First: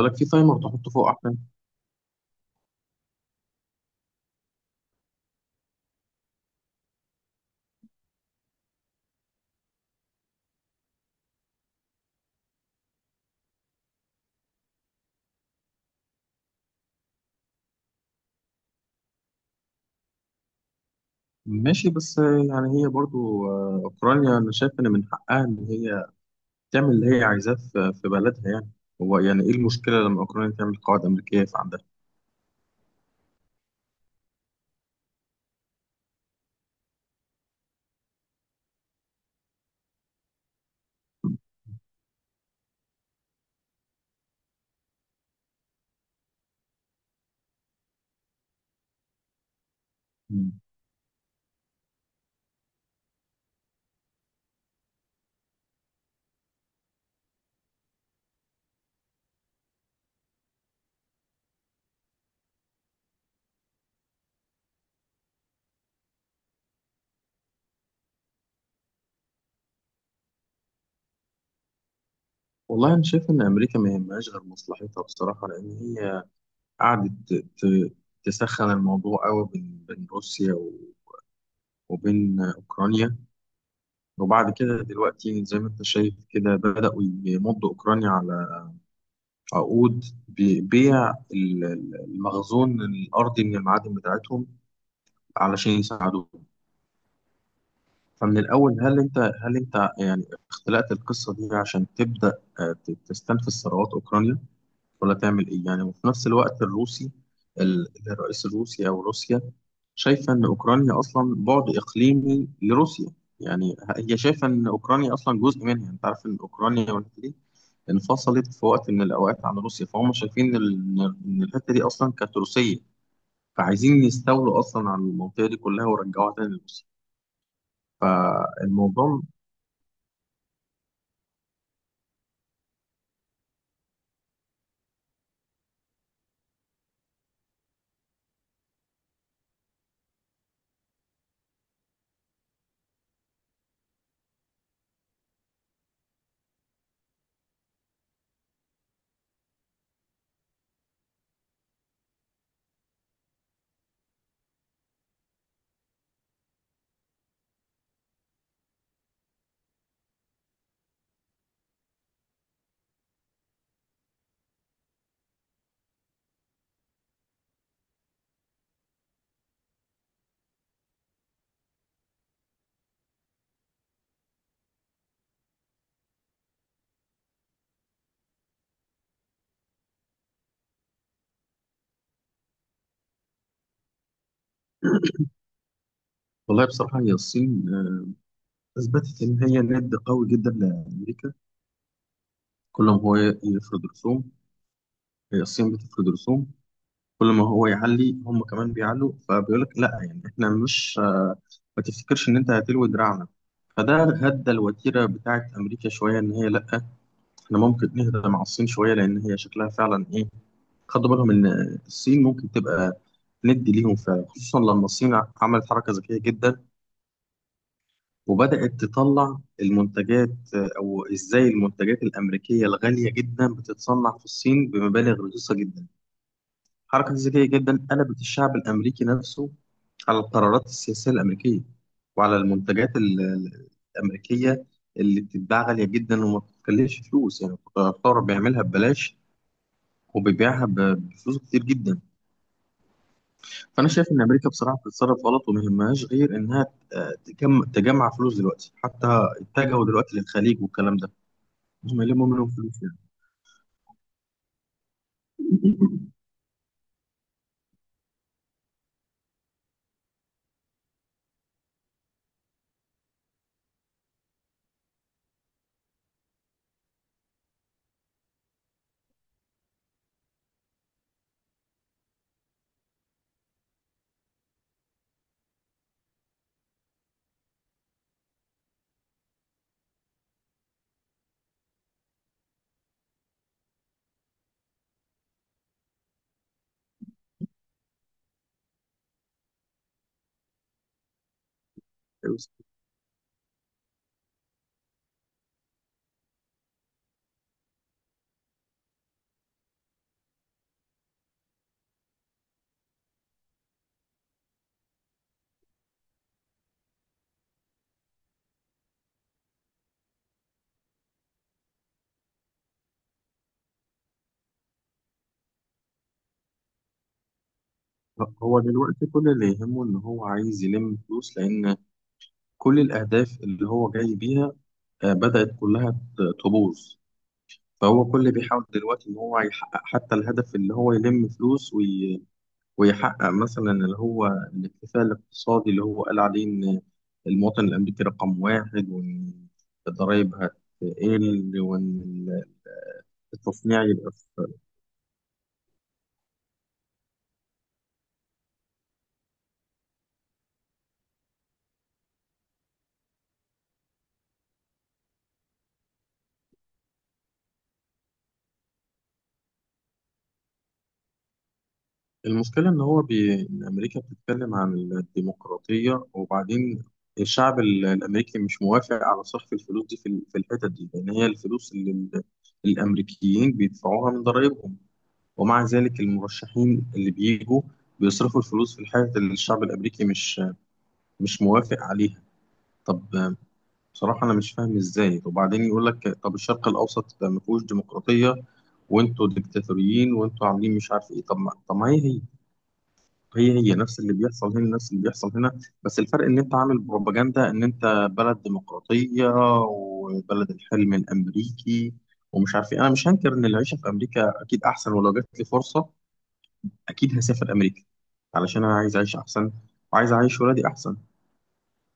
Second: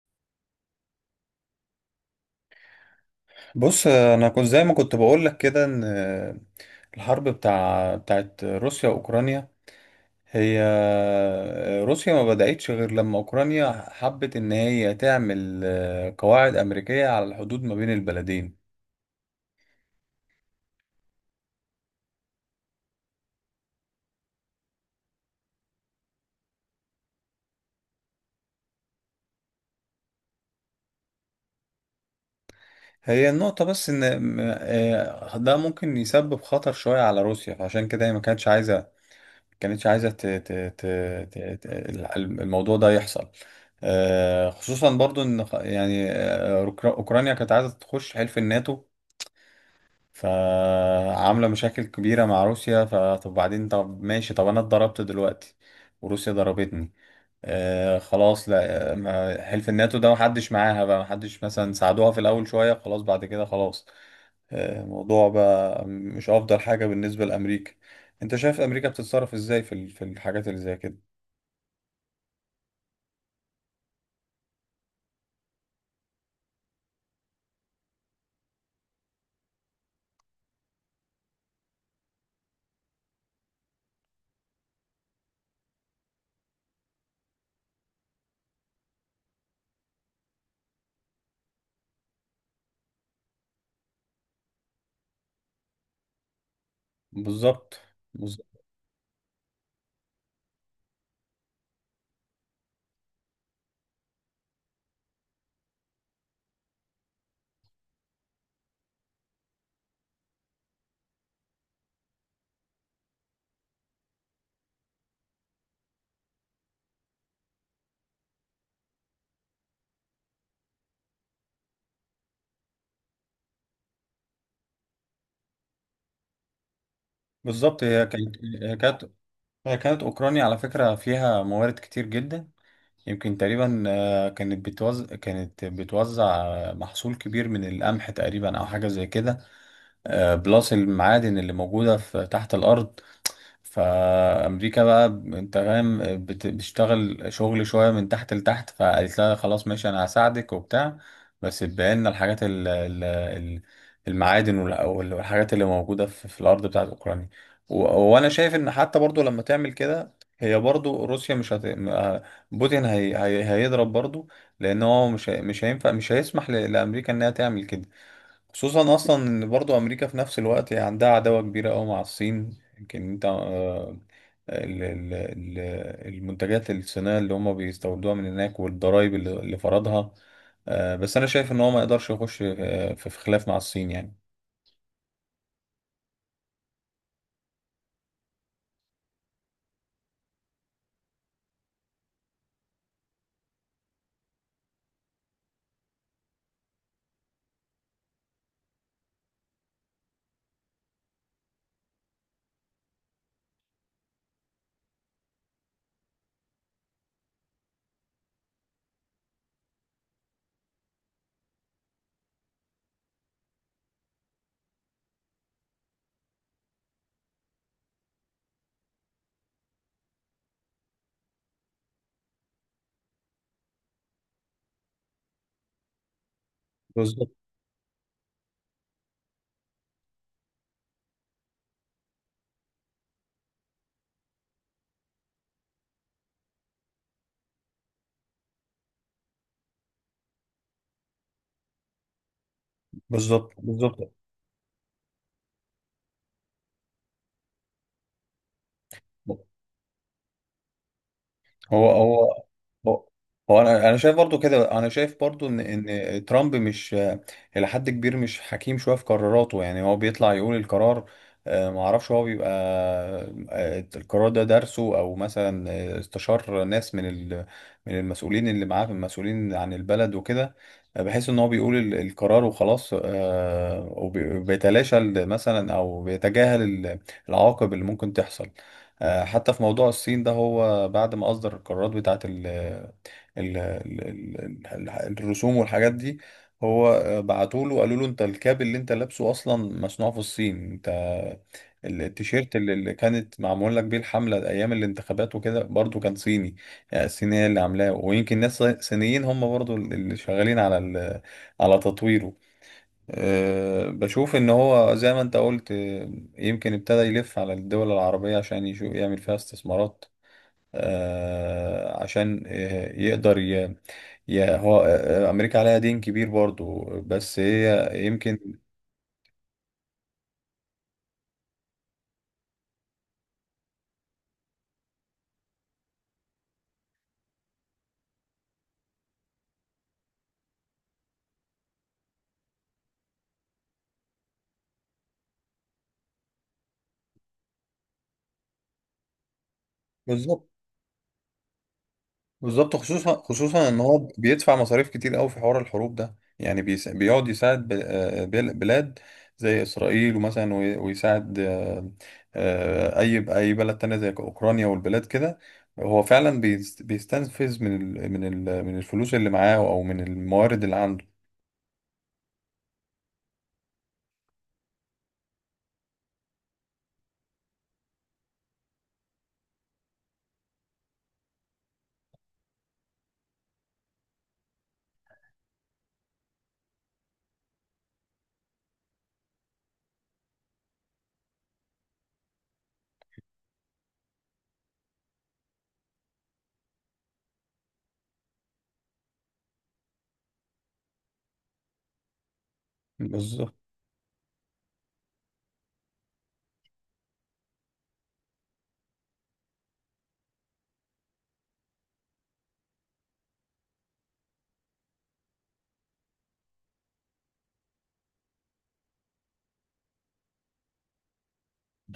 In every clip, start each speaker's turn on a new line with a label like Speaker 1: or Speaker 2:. Speaker 1: لك في تايمر تحطه فوق احسن.
Speaker 2: بص، انا كنت زي ما كنت بقول لك كده ان الحرب بتاعت روسيا واوكرانيا. هي روسيا ما بدأتش غير لما اوكرانيا حبت ان هي تعمل قواعد امريكية على الحدود ما بين البلدين.
Speaker 1: ماشي، بس يعني هي برضو اوكرانيا، انا شايف ان من حقها ان هي تعمل اللي هي عايزاه في بلدها، يعني. هو يعني ايه المشكله لما اوكرانيا تعمل قواعد امريكيه في عندها؟
Speaker 2: هي النقطة بس ان ده ممكن يسبب خطر شوية على روسيا، فعشان كده هي ما كانتش عايزة، كانتش عايزة ت... ت... ت... الموضوع ده يحصل. خصوصا برضو ان يعني اوكرانيا كانت عايزة تخش حلف الناتو،
Speaker 1: مم.
Speaker 2: فعاملة مشاكل كبيرة مع روسيا. فطب بعدين طب ماشي طب انا اتضربت دلوقتي وروسيا ضربتني. خلاص، لا حلف الناتو ده محدش معاها بقى، محدش مثلا ساعدوها في الاول شوية خلاص بعد كده خلاص. الموضوع بقى مش افضل حاجة بالنسبة لامريكا. انت شايف امريكا بتتصرف ازاي في في الحاجات اللي زي كده؟
Speaker 1: والله انا شايف ان امريكا ما يهمهاش غير مصلحتها بصراحه، لان هي قعدت تسخن الموضوع قوي بين روسيا وبين اوكرانيا. وبعد كده دلوقتي زي ما انت شايف كده، بداوا يمضوا اوكرانيا على عقود ببيع المخزون الأرضي من المعادن بتاعتهم علشان يساعدوهم.
Speaker 2: بالظبط،
Speaker 1: فمن
Speaker 2: بالظبط،
Speaker 1: الأول، هل أنت يعني اختلقت القصة دي عشان تبدأ تستنفذ ثروات أوكرانيا ولا تعمل إيه؟ يعني، وفي نفس الوقت الروسي، الرئيس الروسي أو روسيا شايفة إن أوكرانيا أصلا بعد إقليمي لروسيا. يعني هي شايفة إن أوكرانيا أصلا جزء منها. أنت عارف إن أوكرانيا والحتة دي انفصلت في وقت من الأوقات عن روسيا، فهم شايفين إن الحتة دي أصلا كانت روسية، فعايزين يستولوا أصلا على المنطقة دي كلها ويرجعوها تاني لروسيا.
Speaker 2: بالظبط. هي كانت
Speaker 1: فالموضوع،
Speaker 2: هي كانت أوكرانيا على فكرة فيها موارد كتير جدا. يمكن تقريبا، كانت بتوزع محصول كبير من القمح تقريبا أو حاجة زي كده. بلس المعادن اللي موجودة في تحت الأرض. فامريكا بقى انت فاهم، بتشتغل شغل شويه من تحت لتحت، فقالت لها خلاص ماشي انا هساعدك وبتاع، بس تبقى لنا الحاجات المعادن والحاجات اللي موجوده في الارض بتاعت اوكرانيا. و- وانا شايف ان حتى برضو لما تعمل كده، هي برضو روسيا مش هت... م- آه، بوتين هيضرب برضو، لان هو مش هيسمح لامريكا انها تعمل كده. خصوصا اصلا ان برضو امريكا في نفس الوقت هي عندها عداوة كبيرة قوي مع الصين. يمكن انت ال- ال- ال- المنتجات الصينية اللي هم بيستوردوها من هناك والضرائب اللي فرضها. بس انا شايف ان هو ما يقدرش يخش في خلاف مع الصين يعني.
Speaker 1: والله بصراحة هي الصين أثبتت إن هي ند قوي جدا لأمريكا. كل ما هو يفرض رسوم، هي الصين بتفرض رسوم. كل ما هو يعلي، هم كمان بيعلوا، فبيقول لك لا، يعني احنا مش ما تفتكرش ان انت هتلوي دراعنا. فده هدى الوتيره بتاعت امريكا شويه، ان هي لا، احنا ممكن نهدى مع الصين شويه، لان هي شكلها فعلا ايه. خدوا بالهم ان الصين ممكن تبقى ندي ليهم فعلا، خصوصا لما الصين عملت حركه ذكيه جدا، وبدات تطلع المنتجات او ازاي المنتجات الامريكيه الغاليه جدا بتتصنع في الصين بمبالغ رخيصه جدا. حركة
Speaker 2: بالظبط،
Speaker 1: ذكية جدا قلبت الشعب الأمريكي نفسه على القرارات السياسية الأمريكية، وعلى المنتجات الأمريكية اللي بتتباع غالية جدا وما بتكلفش فلوس، يعني الثورة بيعملها ببلاش، وبيبيعها بفلوس كتير جدا.
Speaker 2: بالظبط،
Speaker 1: فأنا شايف
Speaker 2: بالظبط.
Speaker 1: إن أمريكا بصراحة بتتصرف غلط، وما يهمهاش غير إنها تجمع فلوس دلوقتي. حتى اتجهوا دلوقتي للخليج والكلام ده،
Speaker 2: هو
Speaker 1: هم يلموا
Speaker 2: هو
Speaker 1: منهم فلوس، يعني.
Speaker 2: هو هو انا شايف برضو ان ترامب مش الى حد كبير مش حكيم شويه في قراراته. يعني هو بيطلع يقول القرار، ما اعرفش هو بيبقى القرار ده درسه او مثلا استشار ناس من من المسؤولين اللي معاه، المسؤولين عن البلد وكده، بحيث ان هو بيقول القرار وخلاص. وبيتلاشى مثلا او بيتجاهل العواقب اللي ممكن تحصل. حتى في موضوع الصين ده، هو بعد ما أصدر القرارات بتاعة ال ال ال ال الرسوم والحاجات دي، هو بعتوا له قالوا له انت الكاب اللي انت لابسه اصلا مصنوع في الصين، انت التيشيرت اللي كانت معمول لك بيه الحملة ايام الانتخابات وكده برضو كان صيني. يعني الصينية اللي عاملاه ويمكن ناس صينيين هم برضو اللي شغالين على على تطويره. أه، بشوف ان هو زي ما انت قلت، يمكن ابتدى يلف على الدول العربية عشان يشوف يعمل فيها استثمارات. أه، عشان يقدر ي... ي... هو آه، امريكا عليها دين كبير برضو، بس هي يمكن.
Speaker 1: هو دلوقتي كل اللي يهمه إن هو عايز يلم فلوس، لأن كل الأهداف اللي هو جاي بيها بدأت كلها تبوظ. فهو كل اللي بيحاول دلوقتي إن هو يحقق حتى الهدف، اللي هو يلم فلوس ويحقق مثلا اللي هو الاكتفاء الاقتصادي، اللي هو قال عليه إن المواطن الأمريكي رقم واحد، وإن الضرايب
Speaker 2: بالظبط،
Speaker 1: هتقل، وإن
Speaker 2: بالظبط. خصوصا، خصوصا ان
Speaker 1: التصنيع
Speaker 2: هو
Speaker 1: يبقى.
Speaker 2: بيدفع مصاريف كتير قوي في حوار الحروب ده، يعني بيقعد يساعد بلاد زي اسرائيل ومثلا، ويساعد اي بلد تانية زي اوكرانيا والبلاد كده. هو فعلا بيستنفذ من من الفلوس اللي معاه او من الموارد اللي عنده.
Speaker 1: المشكلة إن هو إن أمريكا بتتكلم عن الديمقراطية، وبعدين الشعب الأمريكي مش موافق على صرف الفلوس دي في في الحتت دي، لأن هي الفلوس اللي الأمريكيين بيدفعوها من ضرائبهم. ومع ذلك المرشحين اللي بيجوا بيصرفوا الفلوس في الحتت اللي الشعب الأمريكي مش موافق عليها. طب بصراحة أنا مش فاهم إزاي. وبعدين يقول لك طب الشرق الأوسط ده ما فيهوش ديمقراطية، وانتوا ديكتاتوريين، وانتوا عاملين مش عارف ايه. طب ما هي هي هي
Speaker 2: بالظبط.
Speaker 1: هي نفس اللي بيحصل هنا، بس الفرق ان انت عامل بروباجندا، ان انت بلد ديمقراطية، وبلد الحلم الامريكي ومش عارف ايه. انا مش هنكر ان العيشة في امريكا اكيد احسن، ولو جات لي فرصة اكيد هسافر امريكا، علشان انا عايز اعيش احسن وعايز اعيش ولادي احسن.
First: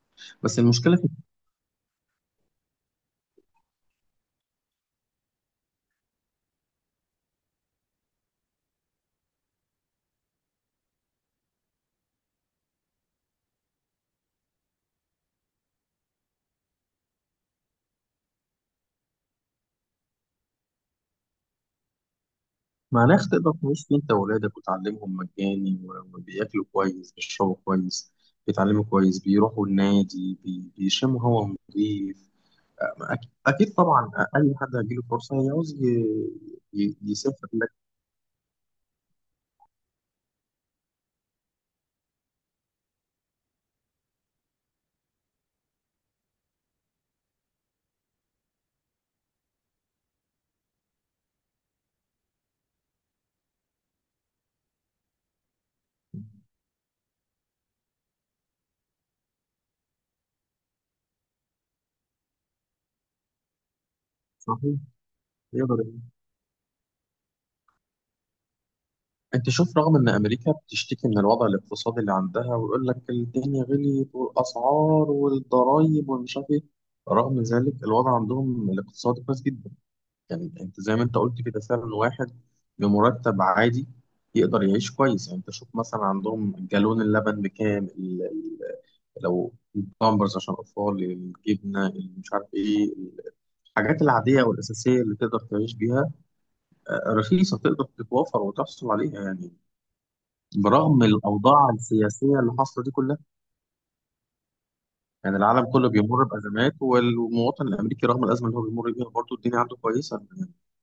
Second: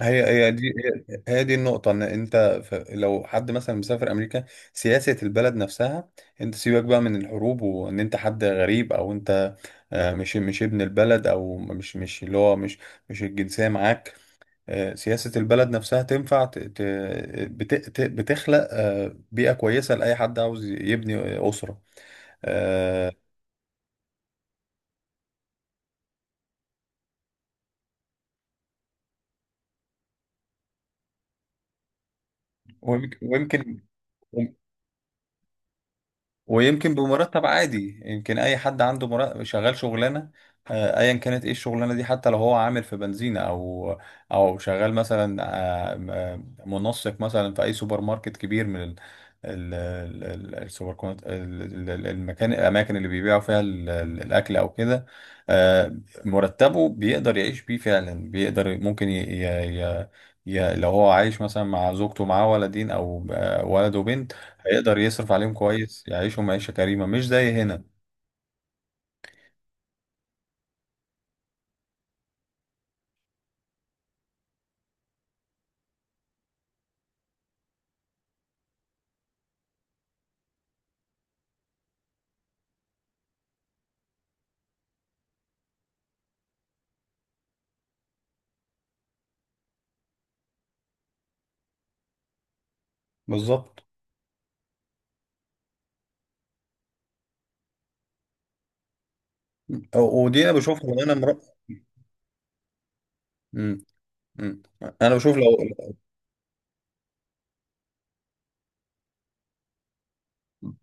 Speaker 2: هي هي
Speaker 1: بس
Speaker 2: دي
Speaker 1: المشكلة في
Speaker 2: هي هي دي النقطة. إن أنت لو حد مثلا مسافر أمريكا، سياسة البلد نفسها. أنت سيبك بقى من الحروب، وإن أنت حد غريب أو أنت مش ابن البلد، أو مش مش اللي هو مش مش الجنسية معاك. سياسة البلد نفسها تنفع بتخلق بيئة كويسة لأي حد عاوز يبني أسرة. آه،
Speaker 1: مناخ تقدر تعيش فيه انت وولادك، وتعلمهم مجاني، وبياكلوا كويس، بيشربوا كويس، بيتعلموا كويس، بيروحوا النادي، بيشموا هوا نضيف.
Speaker 2: ويمك-
Speaker 1: أكيد
Speaker 2: ويمكن
Speaker 1: طبعا، أي حد هيجيله فرصة يعوز
Speaker 2: ويمكن بمرتب
Speaker 1: يسافر لك.
Speaker 2: عادي. يمكن اي حد عنده مرتب، شغال شغلانه، ايا كانت ايه الشغلانه دي، حتى لو هو عامل في بنزينه، او شغال مثلا، آه، منسق مثلا في اي سوبر ماركت كبير، من السوبر كونت ال- ال- ال- المكان الاماكن اللي بيبيعوا فيها الاكل او كده. آه، مرتبه بيقدر يعيش بيه فعلا، بيقدر ممكن ي... ي... ي... ي- لو هو عايش مثلا مع زوجته معاه ولدين او ولد وبنت،
Speaker 1: صحيح،
Speaker 2: هيقدر يصرف عليهم
Speaker 1: يقدر يعمل.
Speaker 2: كويس، يعيشهم عيشة كريمة مش زي هنا.
Speaker 1: أنت شوف، رغم إن أمريكا بتشتكي من الوضع الاقتصادي اللي عندها، ويقول لك الدنيا غليت والأسعار والضرايب ومش عارف إيه، رغم ذلك الوضع عندهم الاقتصادي كويس جدا. يعني أنت زي ما أنت قلت كده، فعلا واحد بمرتب عادي يقدر يعيش كويس. يعني أنت شوف مثلا عندهم جالون اللبن بكام، لو البامبرز عشان الأطفال، الجبنة، مش عارف إيه.
Speaker 2: بالظبط.
Speaker 1: الحاجات العادية والأساسية اللي تقدر تعيش بيها رخيصة، تقدر تتوفر وتحصل عليها، يعني،
Speaker 2: ودي انا بشوفها
Speaker 1: برغم
Speaker 2: وانا مر...
Speaker 1: الأوضاع السياسية اللي حاصلة دي كلها.
Speaker 2: م- م. انا بشوف
Speaker 1: يعني
Speaker 2: لو.
Speaker 1: العالم كله بيمر بأزمات، والمواطن الأمريكي رغم الأزمة اللي هو بيمر بيها برضه الدنيا عنده كويسة.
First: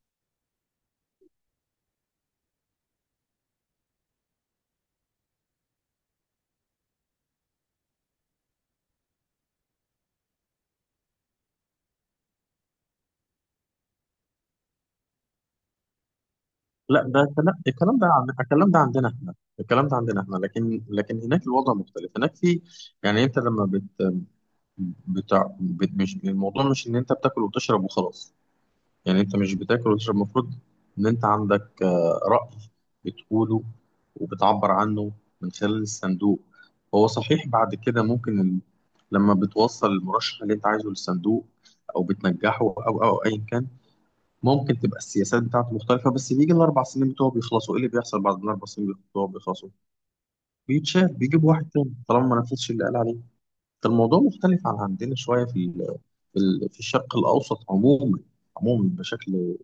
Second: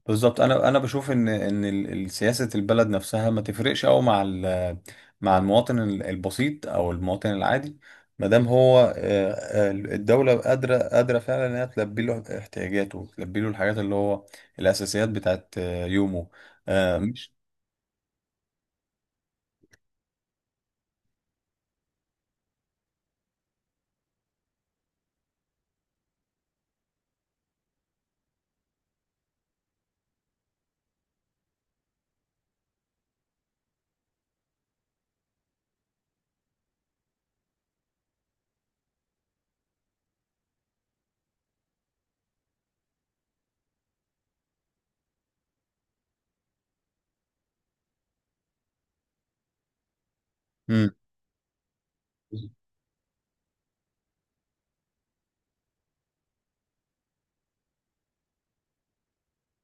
Speaker 2: بالظبط. انا بشوف ان سياسة البلد نفسها ما تفرقش قوي مع مع المواطن البسيط او المواطن العادي، ما دام هو الدولة قادرة فعلا انها تلبي له احتياجاته، تلبي له الحاجات اللي هو الاساسيات بتاعت يومه. آه،
Speaker 1: لا، ده
Speaker 2: مش
Speaker 1: كلام، الكلام ده عندنا احنا، لكن هناك الوضع مختلف. هناك في، يعني، انت لما بت بتاع بت مش، الموضوع مش ان انت بتاكل وتشرب وخلاص. يعني انت مش بتاكل وتشرب، المفروض ان انت عندك رأي بتقوله وبتعبر عنه من خلال الصندوق. هو صحيح، بعد كده ممكن لما بتوصل المرشح اللي انت عايزه للصندوق، او بتنجحه او ايا كان، ممكن تبقى السياسات بتاعته مختلفة. بس بيجي الاربع سنين بتوعه بيخلصوا، ايه اللي بيحصل بعد الاربع سنين بتوعه بيخلصوا؟ بيتشال، بيجيب واحد تاني طالما ما
Speaker 2: م.
Speaker 1: نفذش اللي قال عليه. فالموضوع مختلف عن عندنا شوية في في الشرق الاوسط عموما، عموما بشكل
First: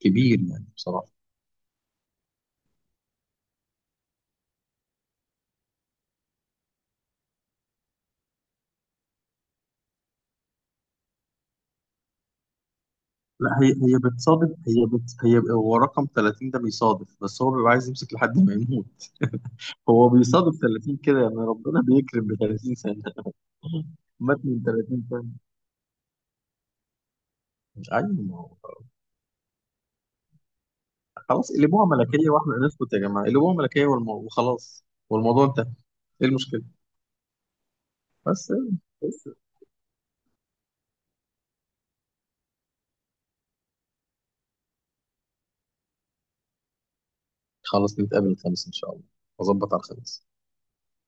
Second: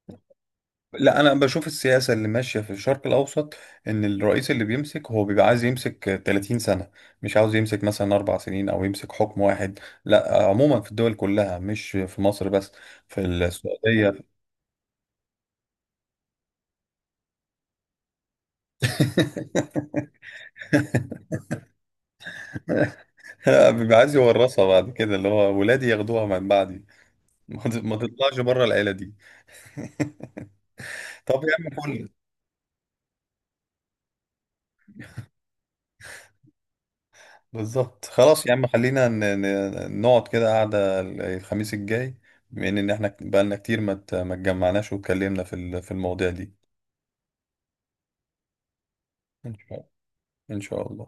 Speaker 1: كبير، يعني بصراحة.
Speaker 2: لا، انا بشوف السياسه اللي ماشيه في الشرق الاوسط ان الرئيس اللي بيمسك هو بيبقى عايز يمسك 30 سنه، مش عاوز يمسك مثلا 4 سنين او يمسك حكم واحد. لا، عموما في الدول كلها، مش في مصر بس، في
Speaker 1: لا، هي
Speaker 2: السعوديه.
Speaker 1: بتصادف، هي بت هي هو رقم 30 ده بيصادف، بس هو بيبقى عايز يمسك لحد ما يموت. هو بيصادف 30 كده، يعني ربنا بيكرم ب 30 سنة.
Speaker 2: بيبقى عايز
Speaker 1: مات من
Speaker 2: يورثها بعد
Speaker 1: 30
Speaker 2: كده،
Speaker 1: سنة.
Speaker 2: اللي هو ولادي ياخدوها من بعدي، ما
Speaker 1: ايوه ما
Speaker 2: تطلعش
Speaker 1: هو،
Speaker 2: بره العيله دي. طب
Speaker 1: خلاص
Speaker 2: يا عم
Speaker 1: قلبوها
Speaker 2: فل.
Speaker 1: ملكية واحنا نسكت يا جماعة، قلبوها ملكية وخلاص، والموضوع انتهى. ايه المشكلة؟
Speaker 2: بالظبط. خلاص يا
Speaker 1: بس
Speaker 2: عم خلينا
Speaker 1: بس
Speaker 2: نقعد كده قعدة الخميس الجاي، بما ان احنا بقالنا كتير ما اتجمعناش واتكلمنا في في المواضيع دي.
Speaker 1: خلاص نتقابل الخميس ان شاء الله.
Speaker 2: ان
Speaker 1: اظبط
Speaker 2: شاء
Speaker 1: على
Speaker 2: الله،
Speaker 1: الخميس.
Speaker 2: إن شاء الله.